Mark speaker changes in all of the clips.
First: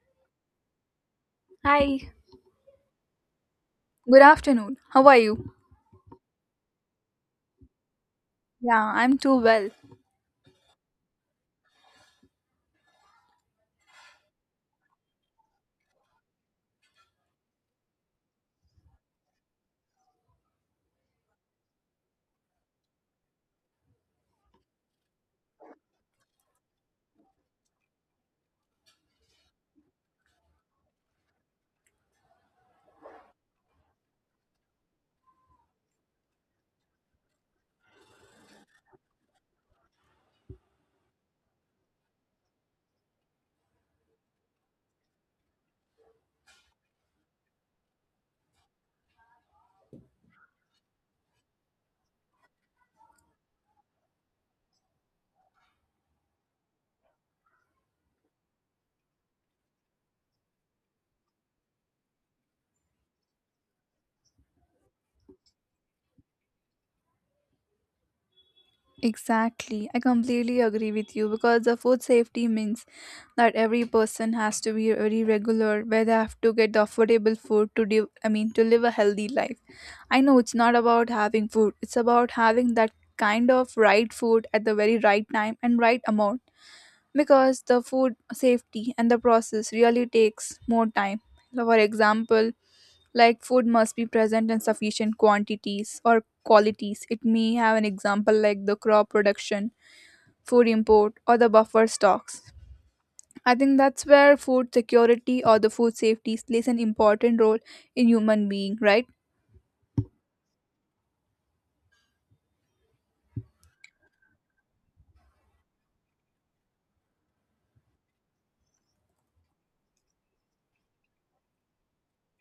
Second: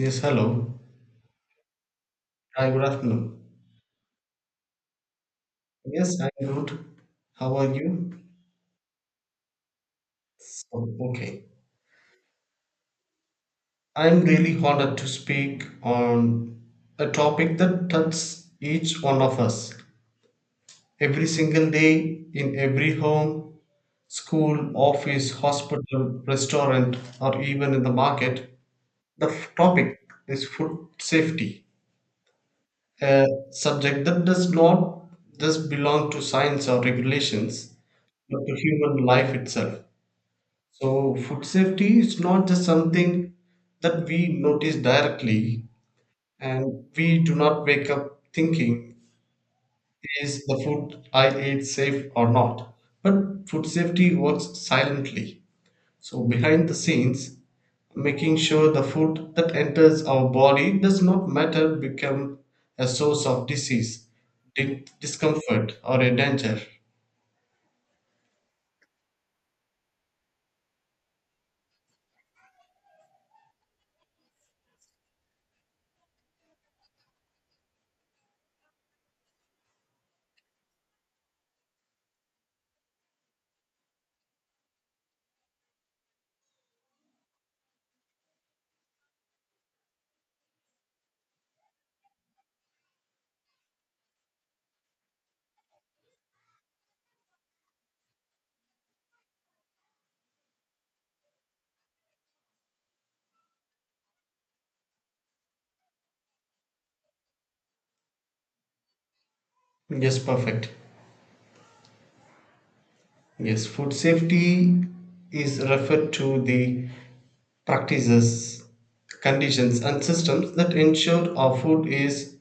Speaker 1: Yes, hello.
Speaker 2: Hi,
Speaker 1: Hi, good afternoon.
Speaker 2: good afternoon. How are you?
Speaker 1: Yes, I'm good. How are you?
Speaker 2: Yeah, I'm too well.
Speaker 1: So, okay. I'm really honored to speak on a topic that touches each one of us every single day in every home, school, office, hospital, restaurant, or even in the market. The topic is food safety, a subject that does not just belong to science or regulations, but to human life itself. So, food safety is not just something that we notice directly, and we do not wake up thinking, is the food I ate safe or not? But food safety works silently. So, behind the scenes, making sure the food that enters our body does not matter become a source of disease, discomfort, or a danger.
Speaker 2: Exactly. I completely agree with you because the food safety means that every person has to be very regular where they have to get the affordable food to do. I mean to live a healthy life. I know it's not about having food. It's about having that kind of right food at the very right time and right amount because the food safety and the process really takes more time. For example, like food must be present in sufficient quantities or qualities, it may have an example like the crop production, food import, or the buffer stocks. I think that's where food security or the food safety plays an important role in human being, right?
Speaker 1: Yes, perfect. Yes, food safety is referred to the practices, conditions, and systems that ensure our food is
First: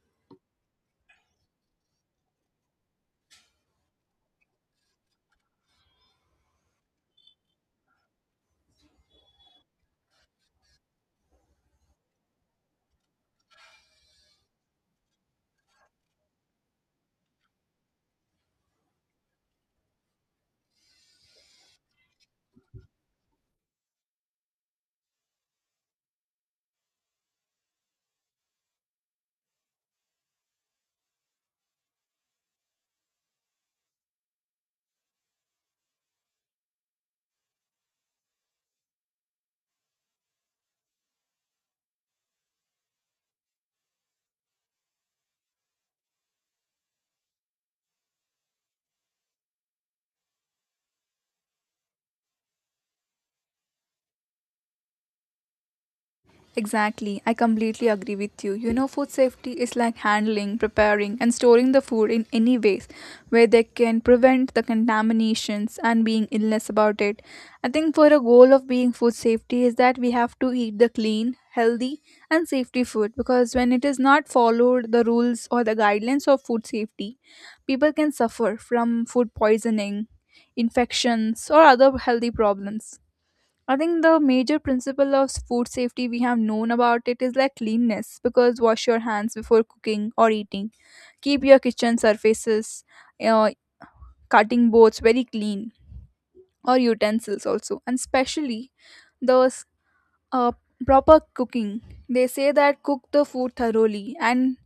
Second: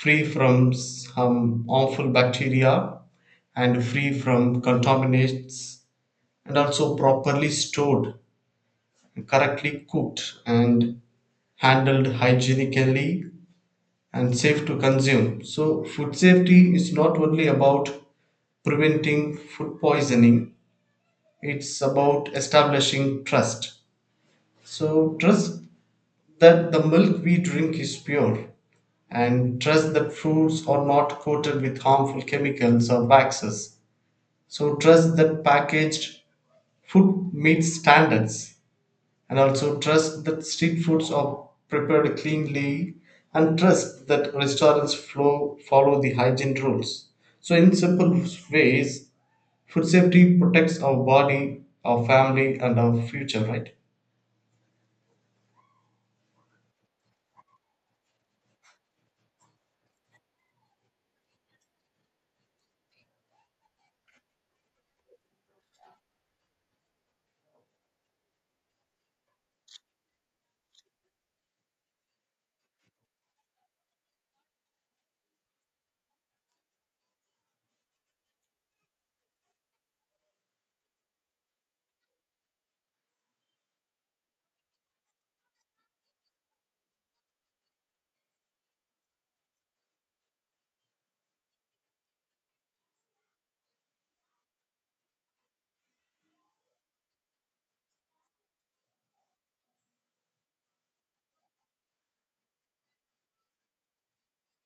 Speaker 1: free from some harmful bacteria and free from contaminants, and also properly stored, correctly cooked, and handled hygienically and safe to consume. So, food safety is not only about preventing food poisoning, it's about establishing trust. So, trust that the milk we drink is pure, and trust that fruits are not coated with harmful chemicals or waxes. So, trust that packaged food meets standards, and also trust that street foods are prepared cleanly, and trust that restaurants follow the hygiene rules. So, in simple ways, food safety protects our body, our family, and our future, right?
Speaker 2: Exactly, I completely agree with you. You know, food safety is like handling, preparing, and storing the food in any ways where they can prevent the contaminations and being illness about it. I think for a goal of being food safety is that we have to eat the clean, healthy, and safety food, because when it is not followed, the rules or the guidelines of food safety, people can suffer from food poisoning, infections, or other healthy problems. I think the major principle of food safety we have known about it is like cleanness, because wash your hands before cooking or eating. Keep your kitchen surfaces, uh, cutting boards very clean, or utensils also, and especially those uh, proper cooking. They say that cook the food thoroughly, and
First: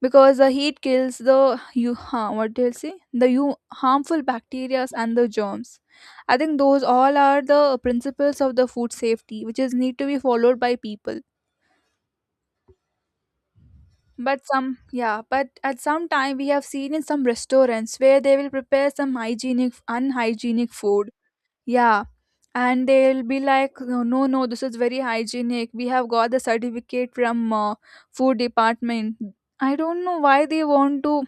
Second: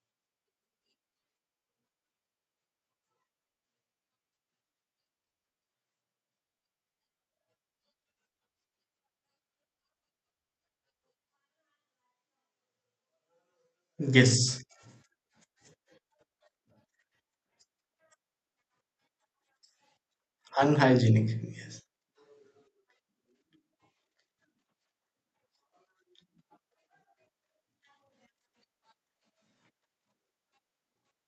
Speaker 2: because the heat kills the you huh, what do you say, the you harmful bacteria and the germs. I think those all are the principles of the food safety which is need to be followed by people, but
Speaker 1: Yes.
Speaker 2: some, yeah, but at some time we have seen in some restaurants where they will prepare some hygienic unhygienic food.
Speaker 1: Unhygienic, yes.
Speaker 2: Yeah, and they'll be like, no, no, no, this is very hygienic, we have got the certificate from food department. I don't know why they want to.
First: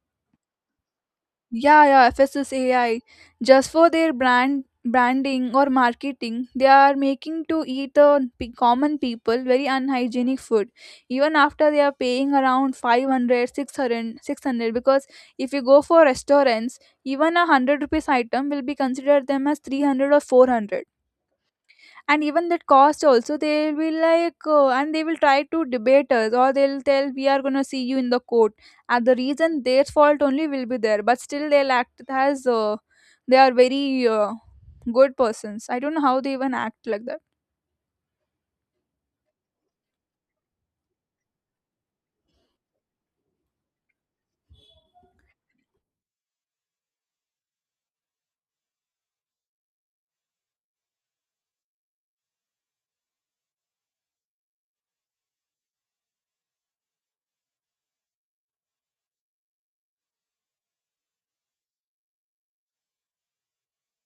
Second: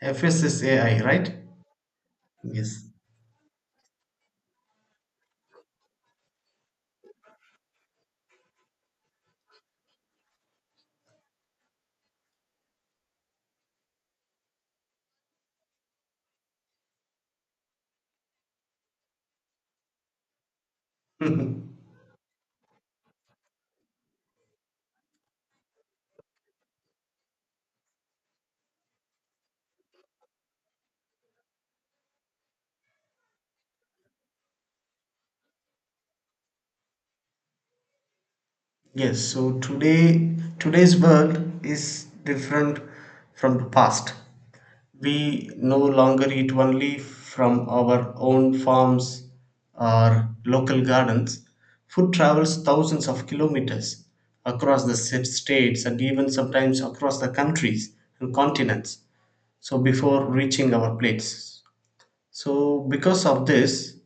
Speaker 1: FSSAI, right?
Speaker 2: Yeah, yeah,
Speaker 1: Yes.
Speaker 2: FSSAI. Just for their branding or marketing, they are making to eat the common people very unhygienic food. Even after they are paying around 500, 600, 600. Because if you go for restaurants, even a 100 rupees item will be considered them as 300 or 400, and even that cost also they will like, and they will try to debate us or they'll tell we are going to see you in the court, and the reason their fault only will be there, but still they'll act as they are very good persons. I don't know how they even act like that.
Speaker 1: yes. So today's world is different from the past. We no longer eat only from our own farms or local gardens. Food travels thousands of kilometers across the states and even sometimes across the countries and continents. So before reaching our plates. So because of this,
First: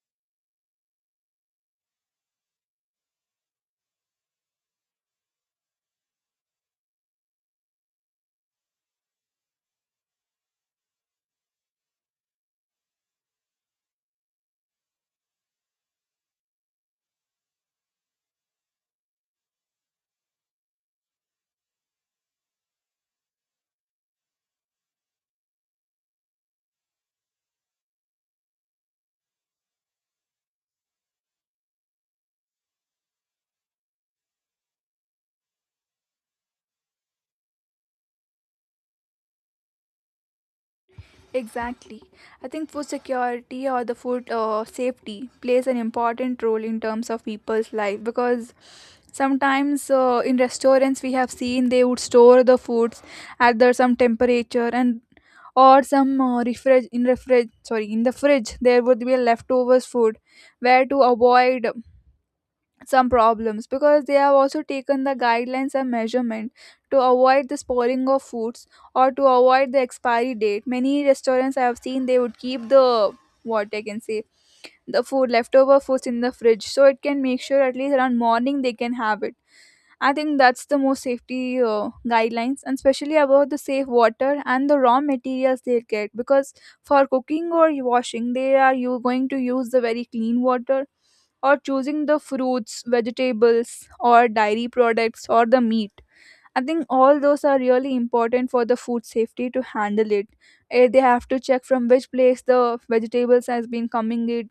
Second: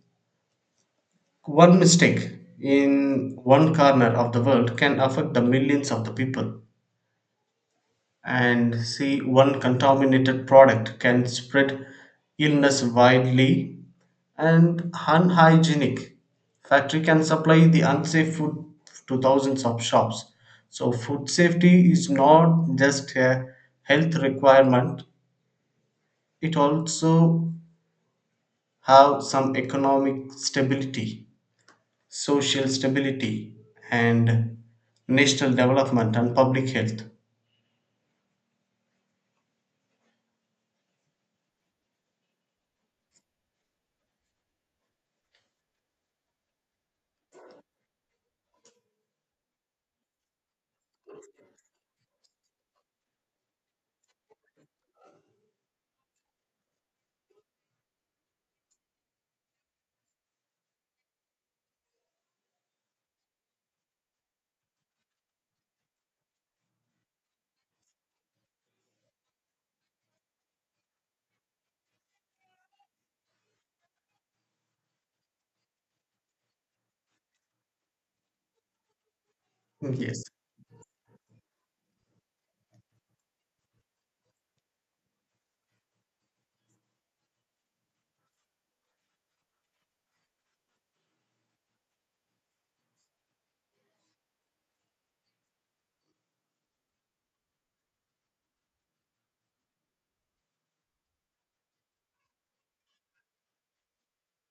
Speaker 1: one mistake in one corner of the world can affect the millions of the people. And see, one contaminated product can spread illness widely, and unhygienic factory can supply the unsafe food to thousands of shops. So, food safety is not just a health requirement; it also have some economic stability, social stability, and national development and public health.
Speaker 2: Exactly. I think food security or the food safety plays an important role in terms of people's life, because sometimes in restaurants we have seen they would store the foods at the some temperature, and or some refrig in refrig sorry, in the fridge there would be leftovers food, where to avoid some problems, because they have also taken the guidelines and measurement to avoid the spoiling of foods or to avoid the expiry date. Many restaurants I have seen they would keep the, what I can say, the food leftover foods in the fridge, so it can make sure at least around morning they can have it. I
Speaker 1: Yes,
Speaker 2: think that's the most safety guidelines, and especially about the safe water and the raw materials they get. Because for cooking or washing, they are you going to use the very clean water, or choosing the fruits, vegetables, or dairy products, or the meat. I think all those are really important for the food safety to handle it. Eh, they have to check from which place the vegetables has been coming in.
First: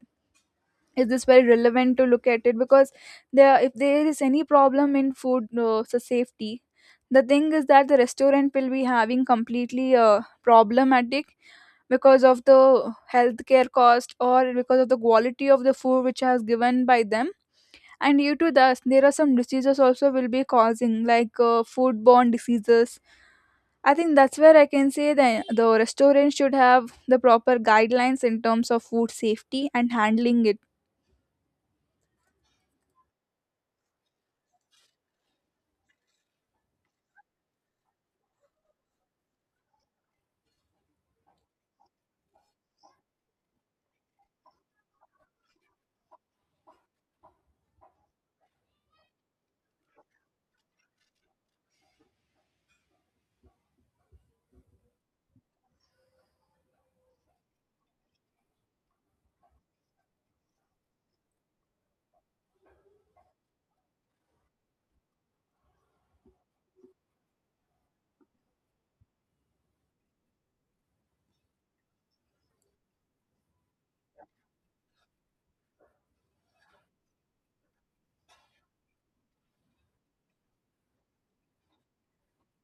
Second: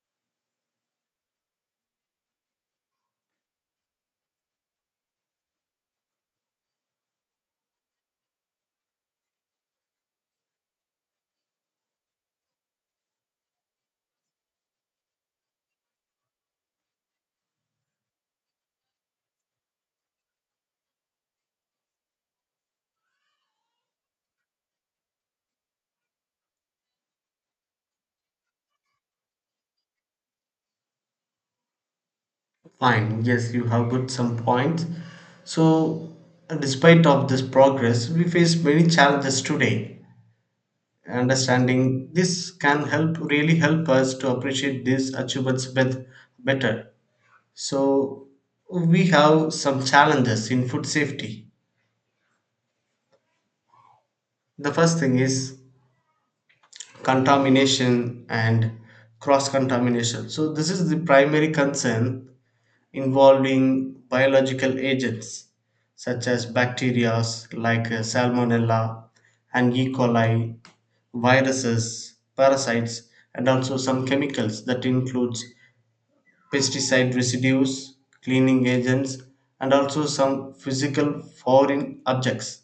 Speaker 2: Is this very relevant to look at it, because there, if there is any problem in food so safety, the thing is that the restaurant will be having completely problematic, because of the healthcare cost or because of the quality of the food which has given by them. And due to that, there are some diseases also will be causing, like foodborne diseases. I think that's where I can say that the restaurant should have the proper guidelines in terms of food safety and handling it.
Speaker 1: fine. Yes, you have good some points. So, despite of this progress, we face many challenges today. Understanding this can help really help us to appreciate these achievements better. So, we have some challenges in food safety. The first thing is contamination and cross contamination. So, this is the primary concern involving biological agents such as bacteria like Salmonella and E. coli, viruses, parasites, and also some chemicals that includes pesticide residues, cleaning agents, and also some physical foreign objects.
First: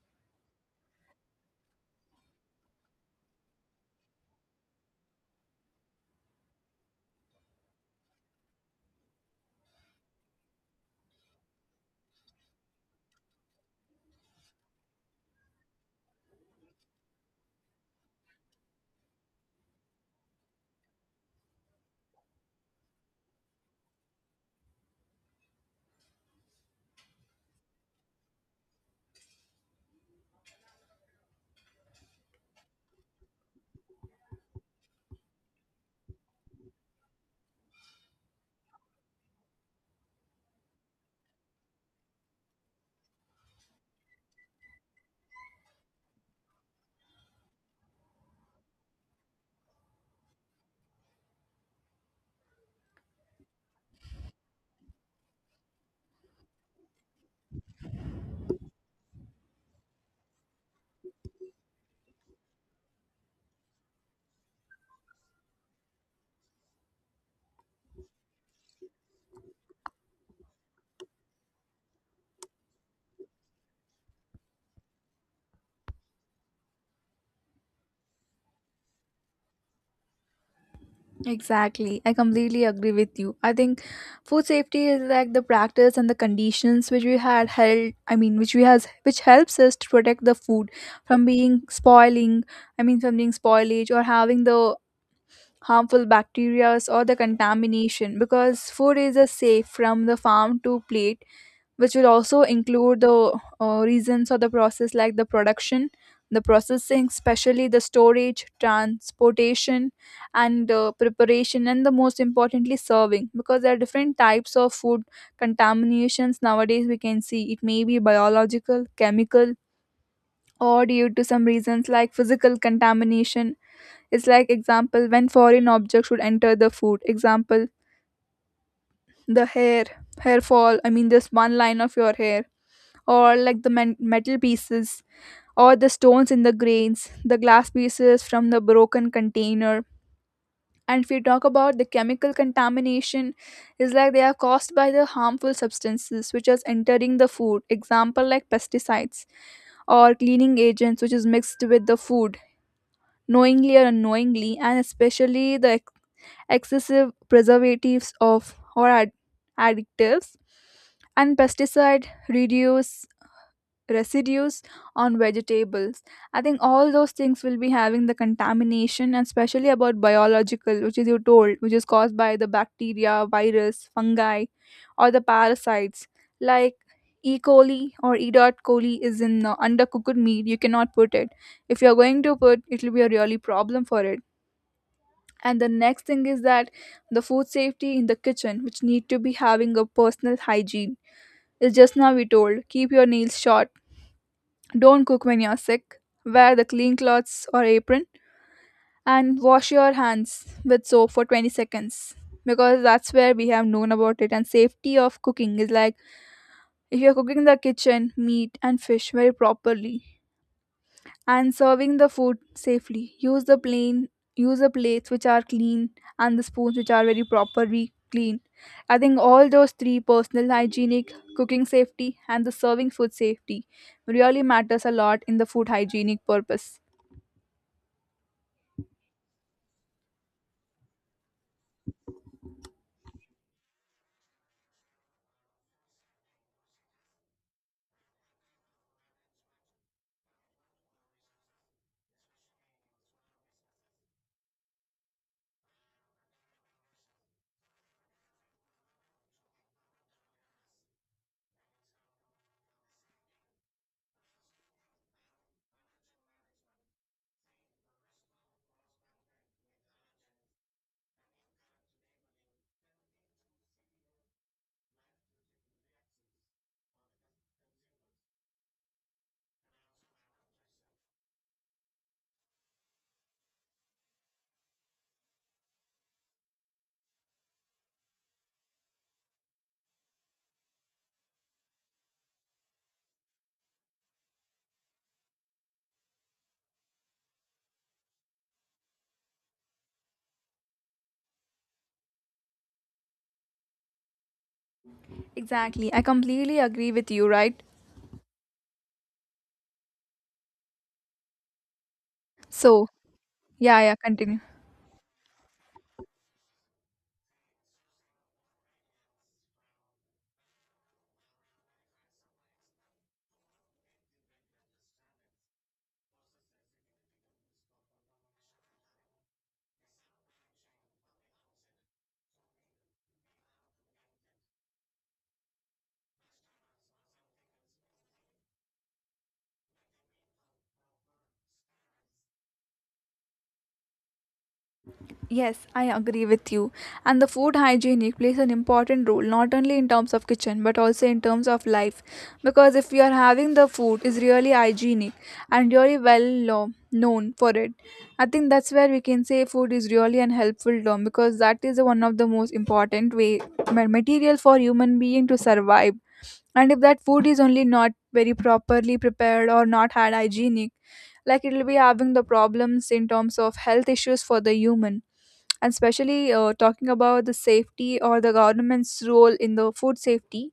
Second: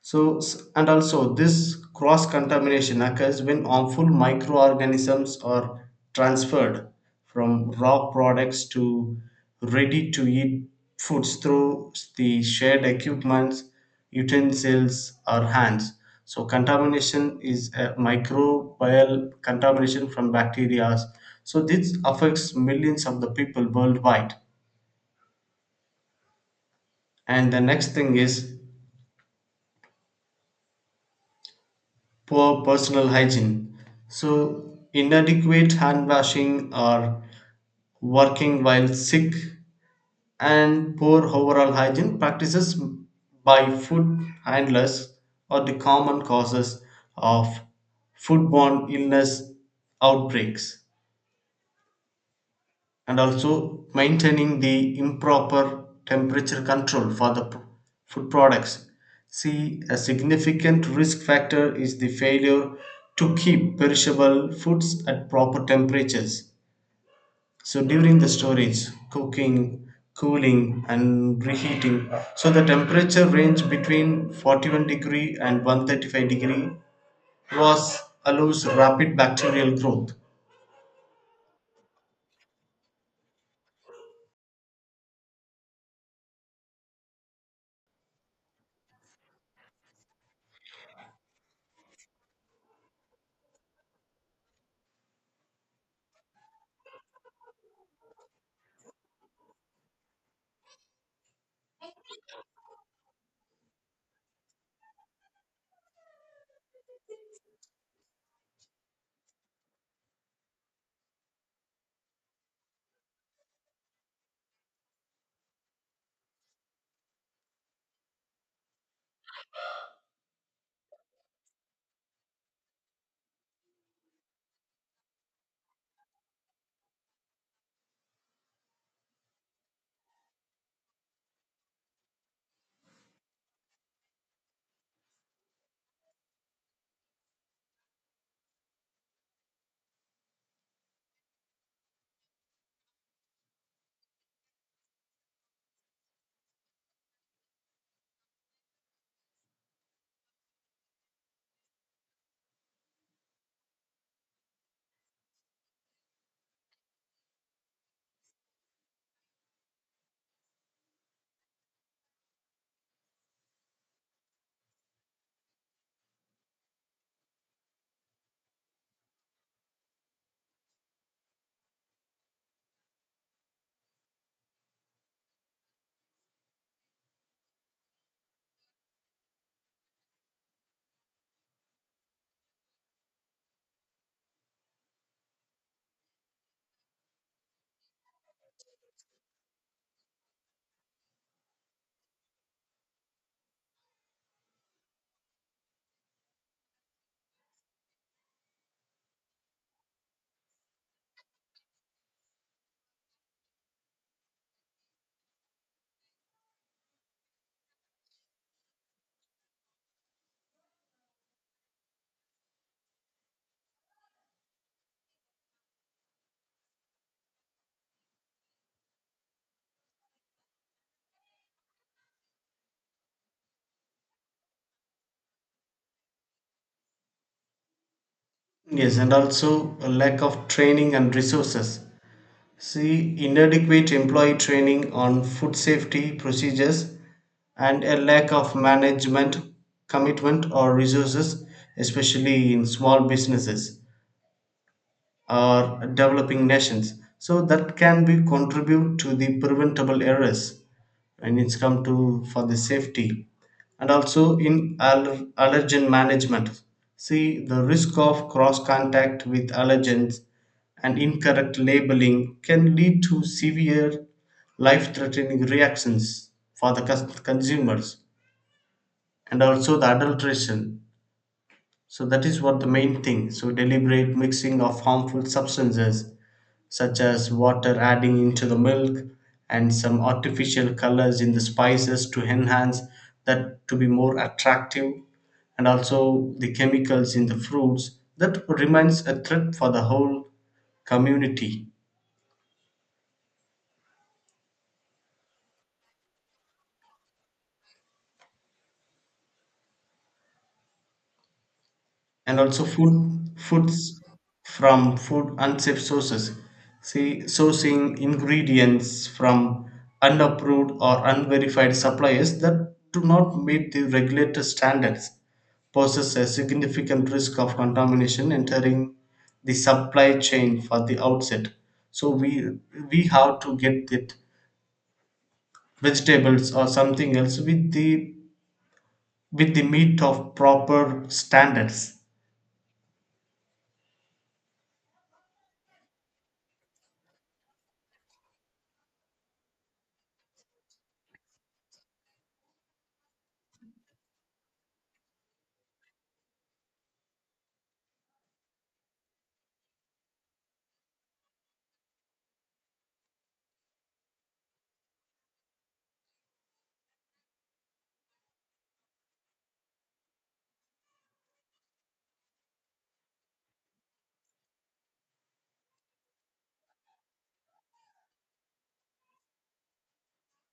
Speaker 1: So, and also this cross contamination occurs when harmful microorganisms are transferred from raw products to ready to eat foods through the shared equipment, utensils, or hands. So, contamination is a microbial contamination from bacteria. So, this affects millions of the people worldwide. And the next thing is poor personal hygiene. So, inadequate hand washing or working while sick, and poor overall hygiene practices by food handlers are the common causes of foodborne illness outbreaks, and also maintaining the improper temperature control for the food products. See, a significant risk factor is the failure to keep perishable foods at proper temperatures. So, during the storage, cooking, cooling, and reheating, so the temperature range between 41 degree and 135 degree was allows rapid bacterial growth.
Speaker 2: Exactly. I completely agree with you. I think food safety is like the practice and the conditions which we had held, I mean which we has, which helps us to protect the food from being spoiling, I mean from being spoilage, or having the harmful bacteria or the contamination, because food is a safe from the farm to plate, which will also include the reasons of the process like the production, the processing, especially the storage, transportation, and preparation, and the most importantly serving. Because there are different types of food contaminations nowadays we can see, it may be biological, chemical, or due to some reasons like physical contamination. It's like example when foreign objects would enter the food. Example, the hair fall, I mean this one line of your hair, or like the metal pieces, or the stones in the grains, the glass pieces from the broken container. And if we talk about the chemical contamination, is like they are caused by the harmful substances which is entering the food. Example like pesticides or cleaning agents which is mixed with the food knowingly or unknowingly, and especially the excessive preservatives of or additives, and pesticide reduce residues on vegetables. I think all those things will be having the contamination, and especially about biological which is you told, which is caused by the bacteria, virus, fungi, or the parasites, like E. coli or E. dot coli is in undercooked meat, you cannot put it. If you're going to put it, will be a really problem for it. And the next thing is that the food safety in the kitchen, which need to be having a personal hygiene, is just now we told, keep your nails short, don't cook when you're sick. Wear the clean clothes or apron, and wash your hands with soap for 20 seconds, because that's where we have known about it. And safety of cooking is like, if you're cooking the kitchen meat and fish very properly, and serving the food safely, use the plates which are clean, and the spoons which are very properly clean. I think all those three, personal hygienic, cooking safety, and the serving food safety, really matters a lot in the food hygienic purpose.
Speaker 1: Yes, and also a lack of training and resources. C. Inadequate employee training on food safety procedures and a lack of management commitment or resources, especially in small businesses or developing nations. So, that can be contribute to the preventable errors. When it's come to for the safety, and also in allergen management, see the risk of cross contact with allergens and incorrect labeling can lead to severe life threatening reactions for the consumers, and also the adulteration, so that is what the main thing. So deliberate mixing of harmful substances such as water adding into the milk and some artificial colors in the spices to enhance that to be more attractive, and also the chemicals in the fruits that remains a threat for the whole community,
Speaker 2: Exactly. I completely agree with you, right?
Speaker 1: and also
Speaker 2: So, yeah, yeah,
Speaker 1: foods
Speaker 2: continue.
Speaker 1: from food unsafe sources, see sourcing ingredients from unapproved or unverified suppliers that do not meet the regulated standards poses a significant risk of contamination entering the supply chain for the outset. So we have to get it vegetables or something else with the meat of proper standards.
Speaker 2: Yes, I agree with you. And the food hygienic plays an important role not only in terms of kitchen but also in terms of life. Because if you are having the food is really hygienic and really well known for it, I think that's where we can say food is really an helpful term, because that is one of the most important way material for human being to survive. And if that food is only not very properly prepared or not had hygienic, like it will be having the problems in terms of health issues for the human. And especially talking about the safety or the government's role in the food safety,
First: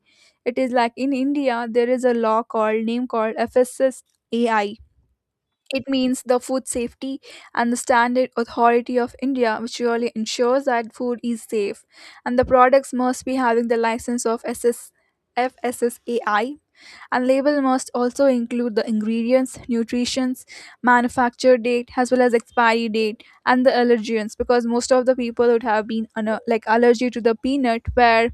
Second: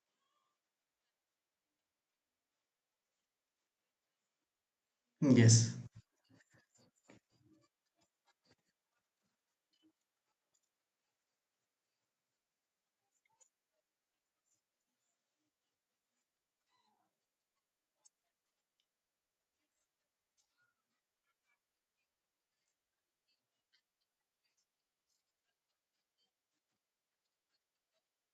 Speaker 2: it is like in India there is a law called, name called, FSSAI.
Speaker 1: Yes,
Speaker 2: It means the Food Safety and the Standard Authority of India, which really ensures that food is safe, and the products must be having the license of ss FSSAI, and label must also include the ingredients, nutritions, manufacture date as well as expiry date, and the allergens. Because most of the people would have been an, like, allergy to the peanut, where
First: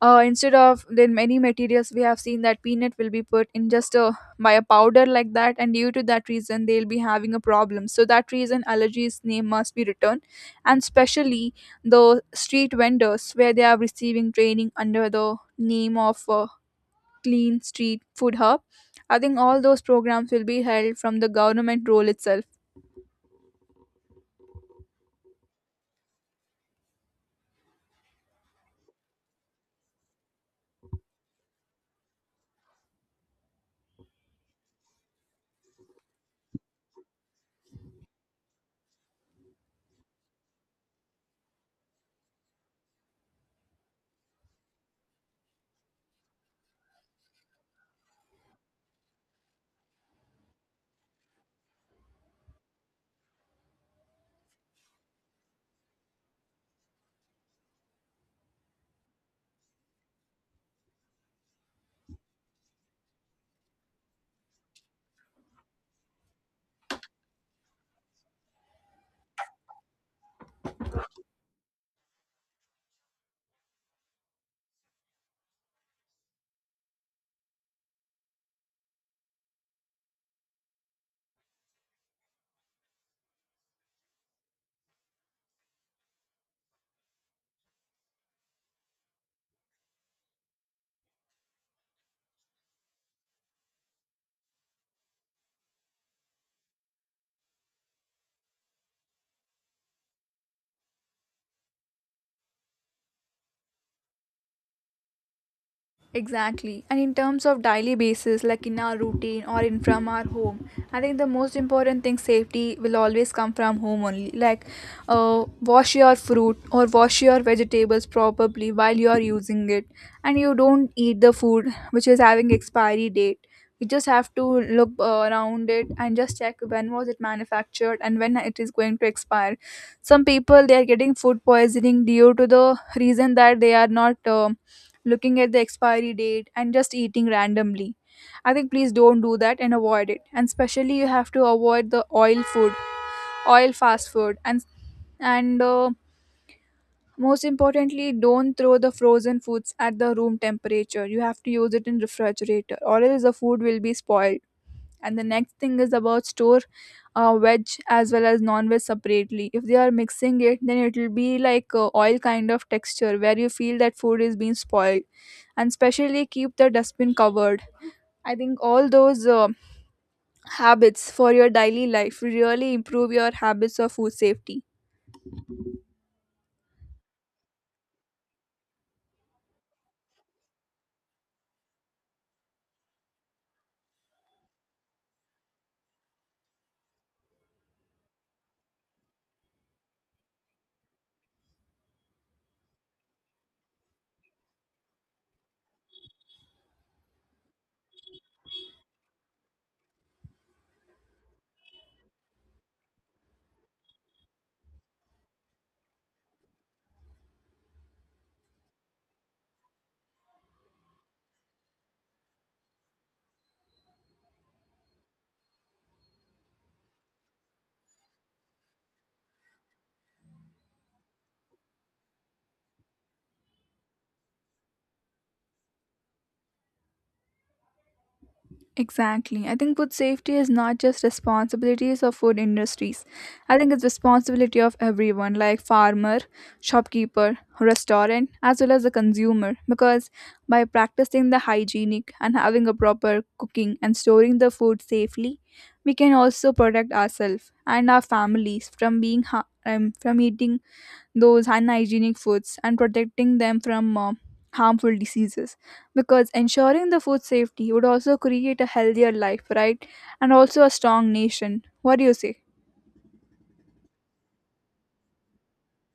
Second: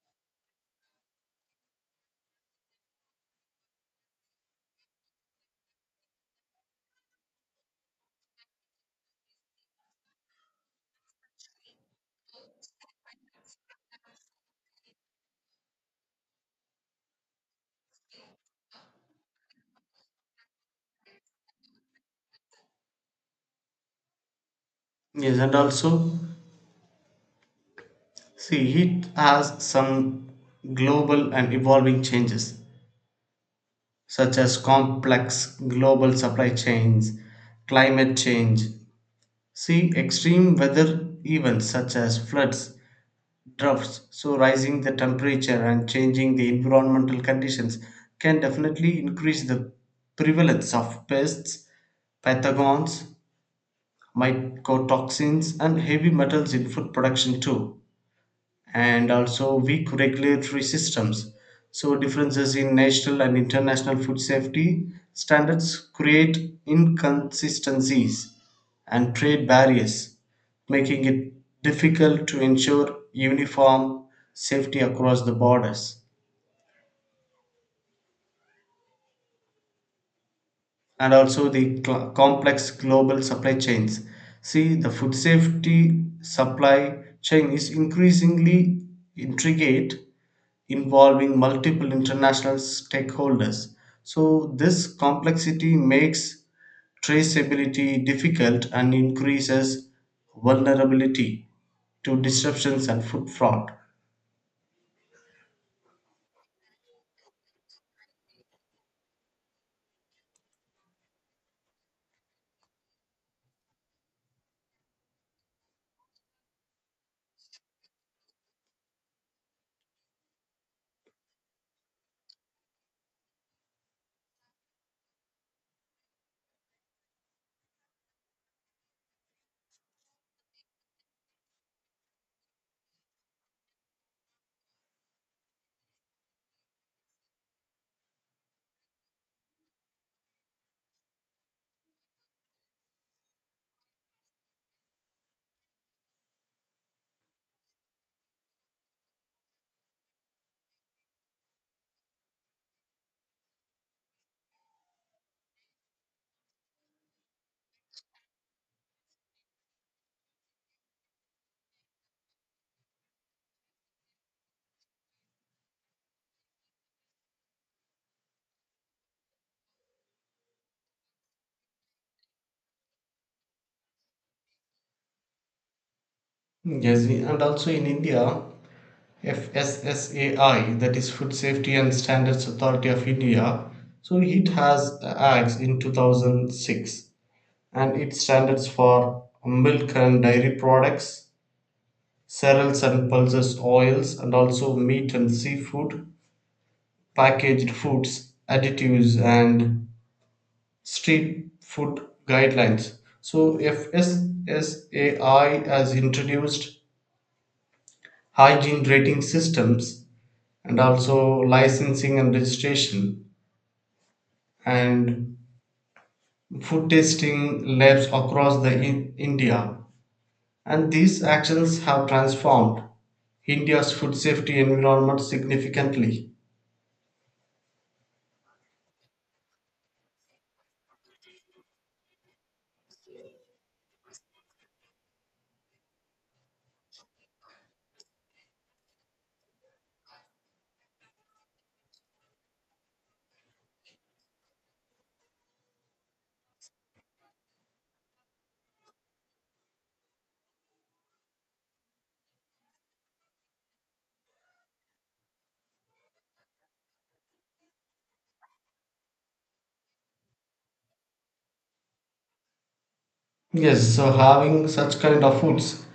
Speaker 2: instead of then many materials we have seen that peanut will be put in just a by a powder like that, and due to that reason they'll be having a problem, so that reason allergies name must be returned. And specially, the street vendors where they are receiving training under the name of clean street food hub. I think all those programs will be held from the government role itself.
Speaker 1: yes, and also, see, it has some global and evolving changes, such as complex global supply chains, climate change. See, extreme weather events such as floods, droughts, so rising the temperature and changing the environmental conditions can definitely increase the prevalence of pests, pathogens, mycotoxins, and heavy metals in food production too, and also weak regulatory systems. So, differences in national and international food safety standards create inconsistencies and trade barriers, making it difficult to ensure uniform safety across the borders, and also the complex global supply chains. See, the food safety supply chain is increasingly intricate, involving multiple international stakeholders. So, this complexity makes traceability difficult and increases vulnerability to disruptions and food fraud.
Speaker 2: Exactly. And in terms of daily basis, like in our routine or in from our home, I think the most important thing safety will always come from home only. Like, wash your fruit or wash your vegetables probably while you are using it, and you don't eat the food which is having expiry date. You just have to look around it, and just check when was it manufactured and when it is going to expire. Some people they are getting food poisoning due to the reason that they are not. Looking at the expiry date, and just eating randomly. I think please don't do that and avoid it. And especially you have to avoid the oil fast food, and, most importantly, don't throw the frozen foods at the room temperature. You have to use it in refrigerator, or else the food will be spoiled. And the next thing is about store veg as well as non-veg separately. If they are mixing it, then it will be like oil kind of texture where you feel that food is being spoiled. And specially keep the dustbin covered. I think all those habits for your daily life really improve your habits of food safety.
Speaker 1: Yes, and also in India, FSSAI, that is Food Safety and Standards Authority of India, so it has acts in 2006, and it standards for milk and dairy products, cereals and pulses, oils, and also meat and seafood, packaged foods, additives, and street food guidelines. So, FSSAI has introduced hygiene rating systems and also licensing and registration and food tasting labs across the India. And these actions have transformed India's food safety environment significantly.
Speaker 2: Exactly. I think food safety is not just responsibilities of food industries. I think it's responsibility of everyone, like farmer, shopkeeper, restaurant, as well as the consumer. Because by practicing the hygienic and having a proper cooking and storing the food safely, we can also protect ourselves and our families from eating those unhygienic foods and protecting them from harmful diseases, because ensuring the food safety would also create a healthier life, right? And also a strong nation. What do you say?
Speaker 1: Yes, so having such kind of foods,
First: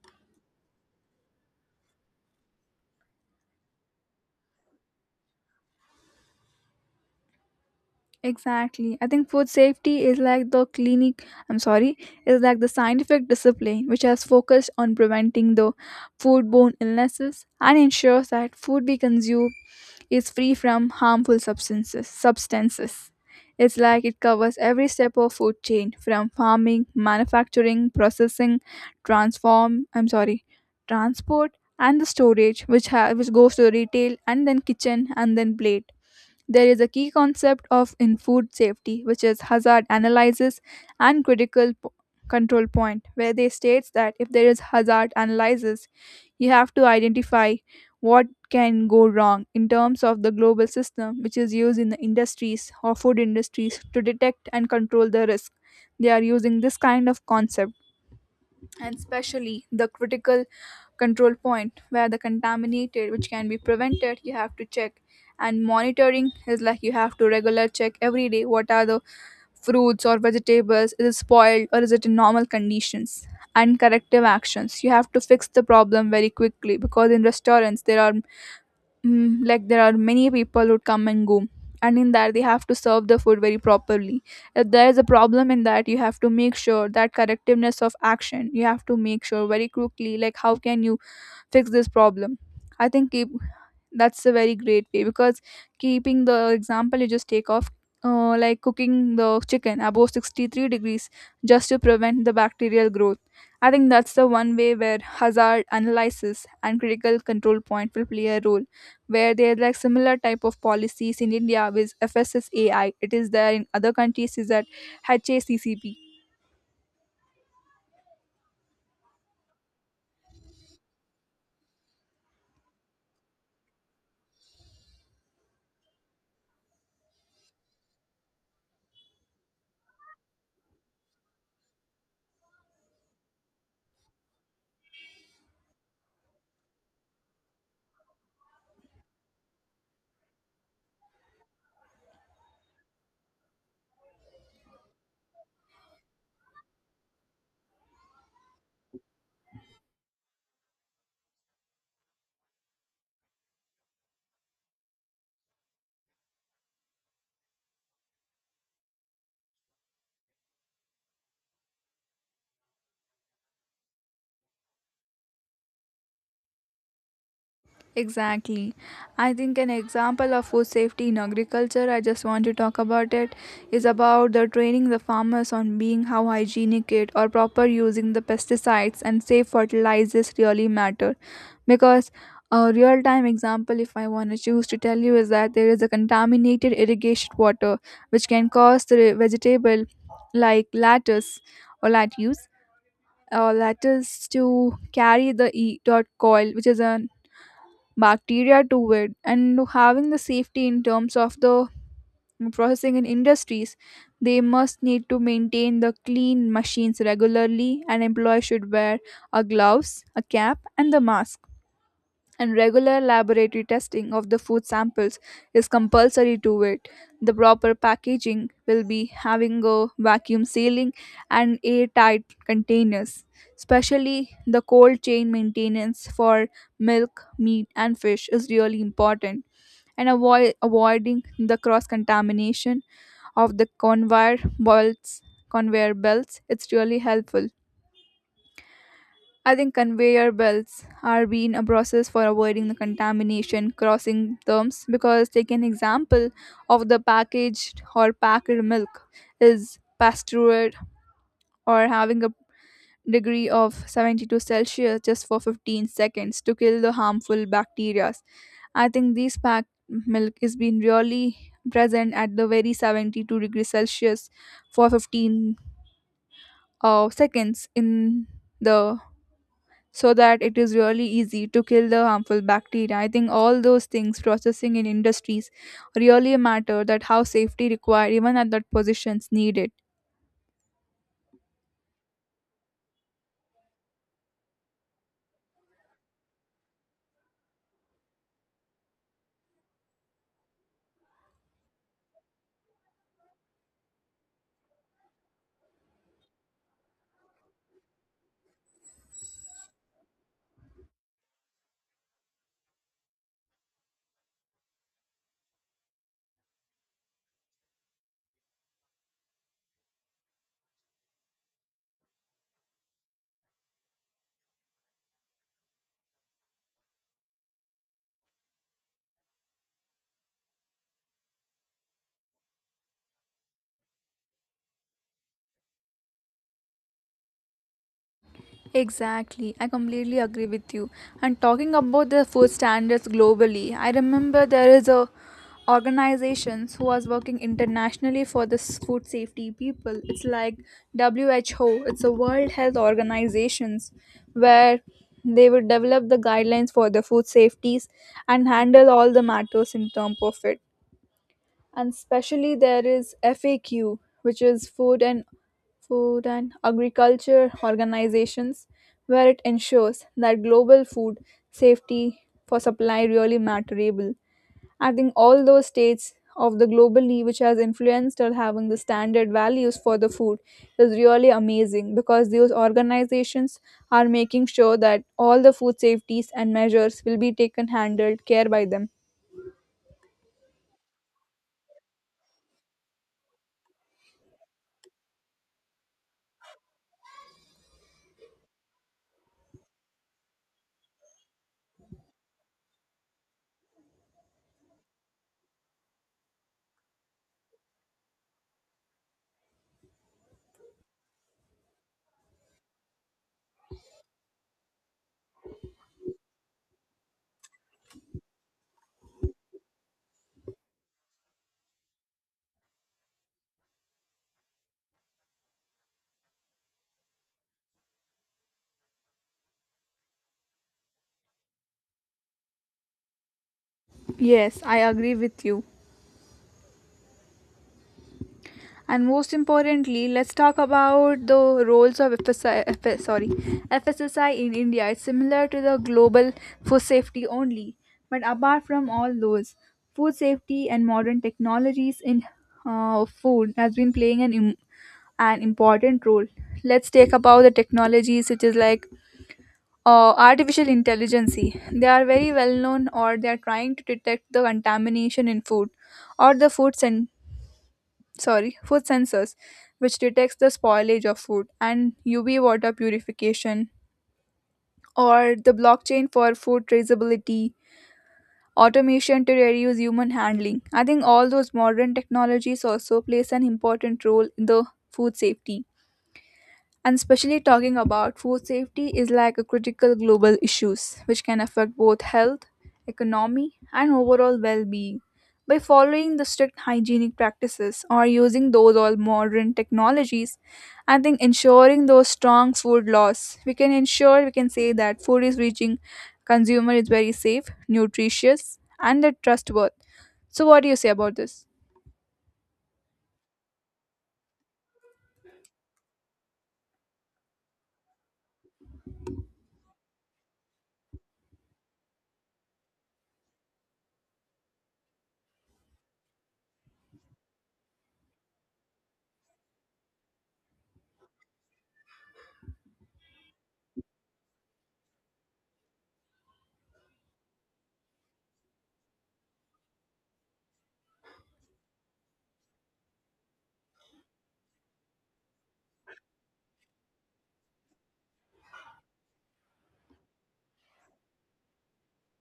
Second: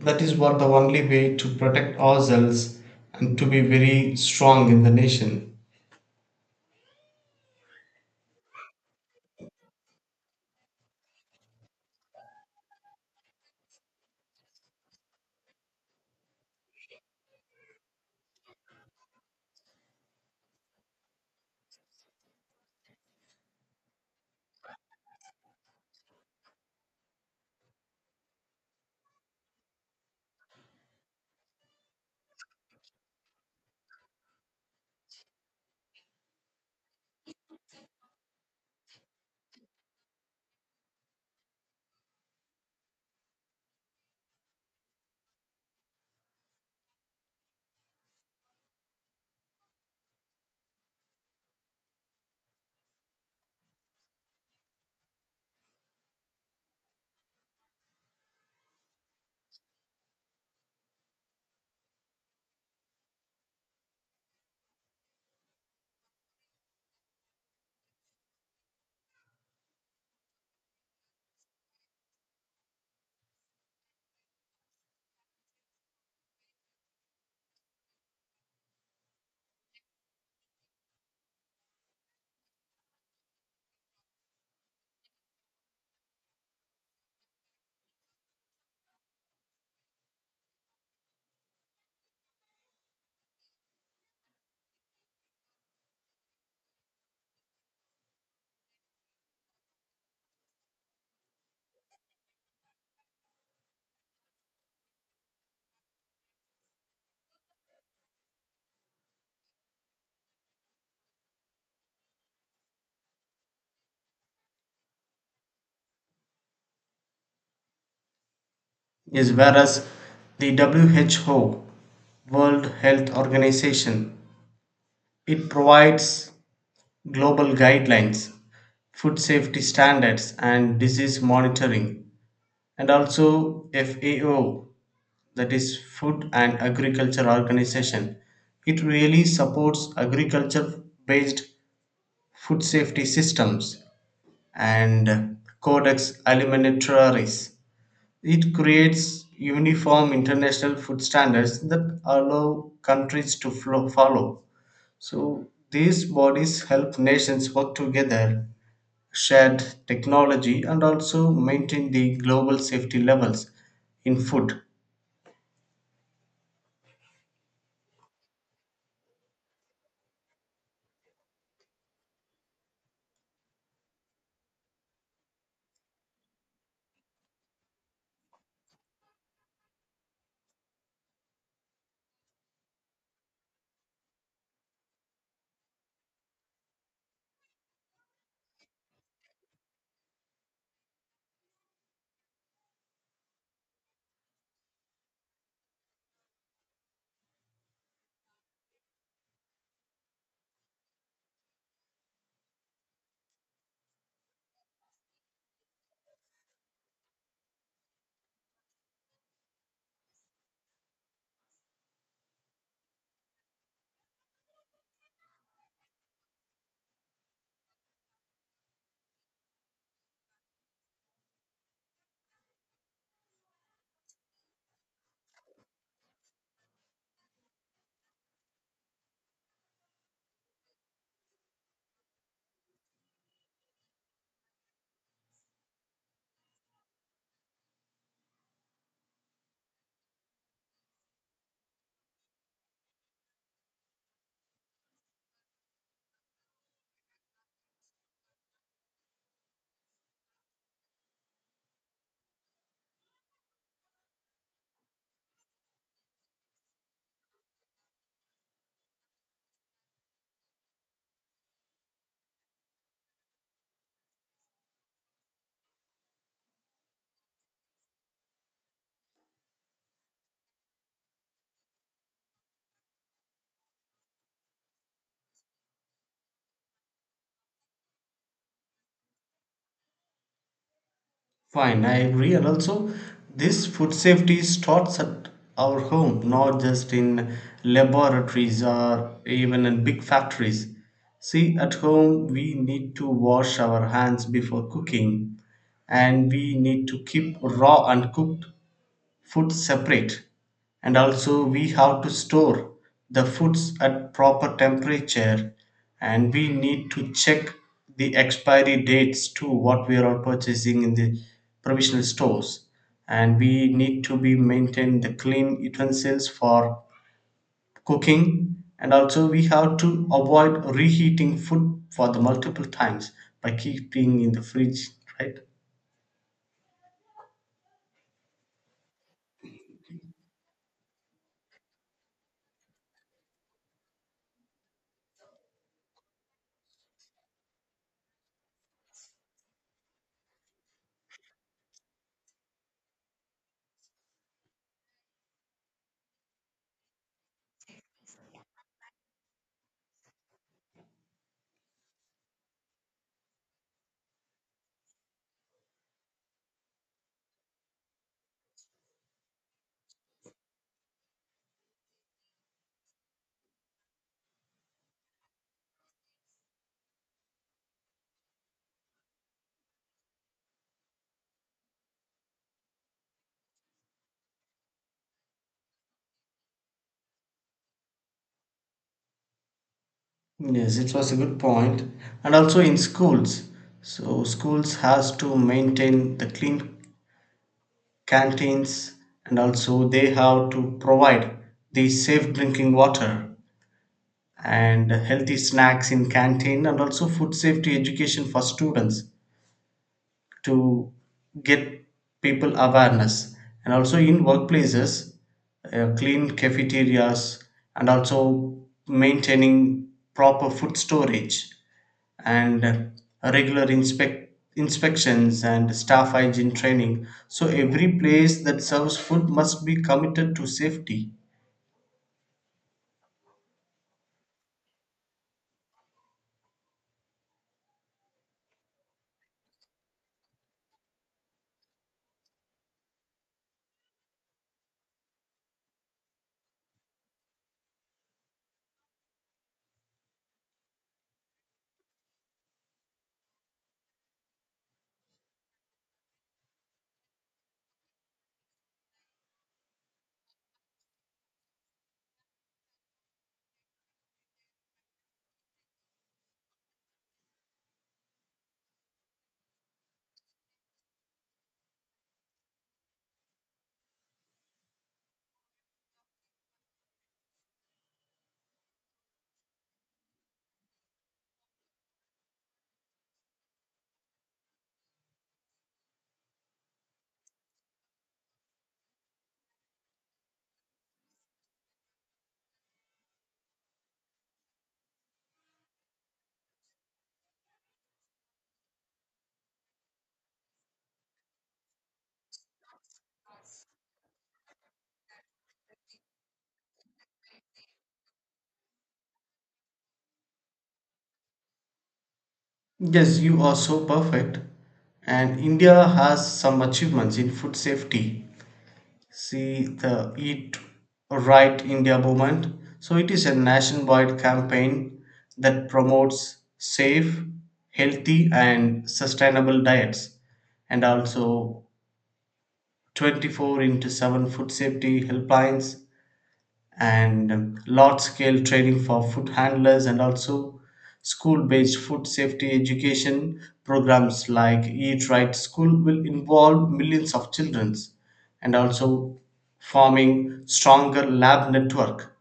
Speaker 1: that is what the only way to protect ourselves and to be very strong in the nation.
Speaker 2: Exactly. I think food safety is like the scientific discipline which has focused on preventing the foodborne illnesses and ensures that food we consume is free from harmful substances. It's like it covers every step of food chain, from farming, manufacturing, processing, transform I'm sorry transport, and the storage, which goes to retail and then kitchen and then plate. There is a key concept of in food safety, which is hazard analysis and critical control point, where they states that if there is hazard analysis, you have to identify what can go wrong in terms of the global system which is used in the industries or food industries to detect and control the risk. They are using this kind of concept. And especially the critical control point, where the contaminated which can be prevented, you have to check. And monitoring is like you have to regular check every day what are the fruits or vegetables, is it spoiled or is it in normal conditions. And corrective actions, you have to fix the problem very quickly, because in restaurants like, there are many people who come and go, and in that they have to serve the food very properly. If there is a problem in that, you have to make sure that correctiveness of action, you have to make sure very quickly, like how can you fix this problem. I think keep that's a very great way, because keeping the example, you just take off, like cooking the chicken above 63 degrees, just to prevent the bacterial growth. I think that's the one way where hazard analysis and critical control point will play a role, where there are like similar type of policies in India with FSSAI. It is there in other countries, is that HACCP.
Speaker 1: Is whereas the WHO, World Health Organization, it provides global guidelines, food safety standards, and disease monitoring, and also FAO, that is Food and Agriculture Organization. It really supports agriculture based food safety systems and codex alimentarius. It creates uniform international food standards that allow countries to follow. So these bodies help nations work together, share technology, and also maintain the global safety levels in food.
Speaker 2: Exactly. I think an example of food safety in agriculture, I just want to talk about it, is about the training the farmers on being how hygienic it or proper using the pesticides and safe fertilizers really matter. Because a real time example, if I want to choose to tell you, is that there is a contaminated irrigation water which can cause the vegetable, like lettuce or lettuce or lettuce, to carry the e dot coil, which is a bacteria to it. And having the safety in terms of the processing in industries, they must need to maintain the clean machines regularly, and employees should wear a gloves, a cap, and the mask. And regular laboratory testing of the food samples is compulsory to it. The proper packaging will be having a vacuum sealing and airtight containers, especially the cold chain maintenance for milk, meat, and fish is really important. And avoiding the cross contamination of the conveyor belts, it's really helpful. I think conveyor belts are being a process for avoiding the contamination crossing terms, because take an example of the packaged or packed milk is pasteurized, or having a degree of 72 Celsius just for 15 seconds to kill the harmful bacteria. I think this packed milk is being really present at the very 72 degrees Celsius for 15 seconds in the so that it is really easy to kill the harmful bacteria. I think all those things processing in industries really matter that how safety required even at that positions needed.
Speaker 1: Fine, I agree. And also, this food safety starts at our home, not just in laboratories or even in big factories. See, at home, we need to wash our hands before cooking, and we need to keep raw and cooked food separate, and also we have to store the foods at proper temperature, and we need to check the expiry dates to what we are purchasing in the provisional stores, and we need to be maintain the clean utensils for cooking, and also we have to avoid reheating food for the multiple times by keeping in the fridge, right?
Speaker 2: Exactly, I completely agree with you. And talking about the food standards globally, I remember there is a organizations who was working internationally for this food safety people. It's like WHO, it's a World Health Organizations where they would develop the guidelines for the food safeties and handle all the matters in terms of it. And especially there is FAQ, which is food and agriculture organizations where it ensures that global food safety for supply really matterable. I think all those states of the globally which has influenced or having the standard values for the food is really amazing, because those organizations are making sure that all the food safeties and measures will be taken handled care by them.
Speaker 1: Yes, it was a good point. And also in schools. So schools has to maintain the clean canteens, and also they have to provide the safe drinking water and healthy snacks in canteen, and also food safety education for students to get people awareness. And also in workplaces, clean cafeterias and also maintaining proper food storage and regular inspections and staff hygiene training. So every place that serves food must be committed to safety.
Speaker 2: Yes, I agree with you. And most importantly, let's talk about the roles of FSI, sorry, FSSI in India. It's similar to the global food safety only, but apart from all those, food safety and modern technologies in food has been playing an important role. Let's take about the technologies which is like artificial intelligence. They are very well known, or they are trying to detect the contamination in food, or the food sensors which detects the spoilage of food, and UV water purification, or the blockchain for food traceability, automation to reduce human handling. I think all those modern technologies also plays an important role in the food safety. And especially talking about food safety is like a critical global issues which can affect both health, economy, and overall well-being. By following the strict hygienic practices or using those all modern technologies, I think ensuring those strong food laws, we can say that food is reaching consumer is very safe, nutritious, and trustworthy. So what do you say about this?
Speaker 1: Yes, you are so perfect. And India has some achievements in food safety. See the Eat Right India movement. So it is a nationwide campaign that promotes safe, healthy, and sustainable diets, and also 24 into 7 food safety helplines and large scale training for food handlers, and also school based food safety education programs like eat right school will involve millions of children, and also forming stronger lab network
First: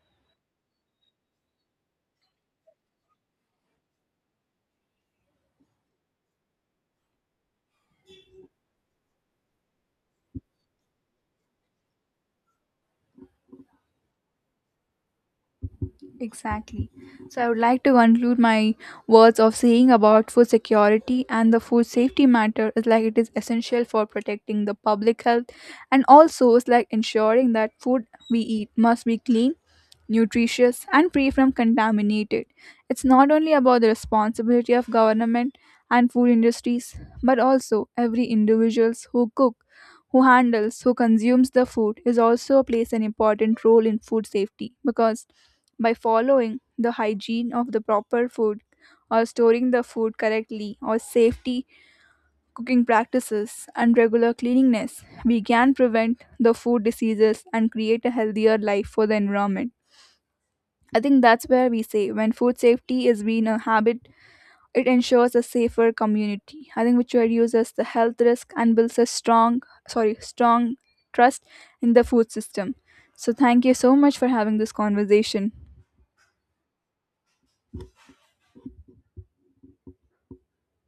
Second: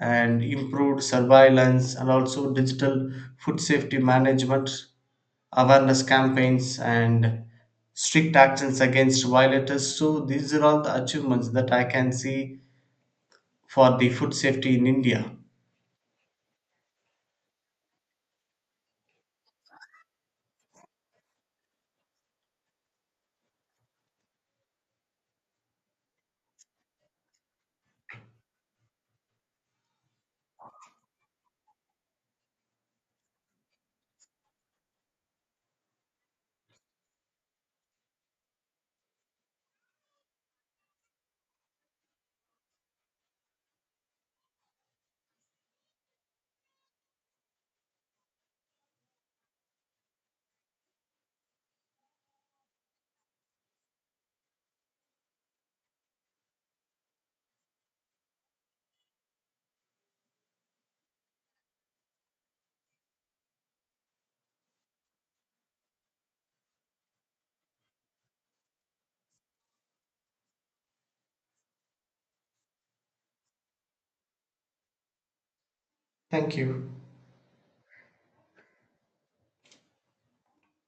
Speaker 1: and improved surveillance, and also digital food safety management awareness campaigns and strict actions against violators. So these are all the achievements that I can see for the food safety in India.
Speaker 2: Exactly. So I would like to conclude my words of saying about food security, and the food safety matter is like it is essential for protecting the public health, and also is like ensuring that food we eat must be clean, nutritious, and free from contaminated. It's not only about the responsibility of government and food industries, but also every individuals who cook, who handles, who consumes the food is also plays an important role in food safety, because by following the hygiene of the proper food or storing the food correctly or safety cooking practices and regular cleanliness, we can prevent the food diseases and create a healthier life for the environment. I think that's where we say when food safety is being a habit, it ensures a safer community. I think which reduces the health risk and builds a strong trust in the food system. So thank you so much for having this conversation.
Speaker 1: Thank you.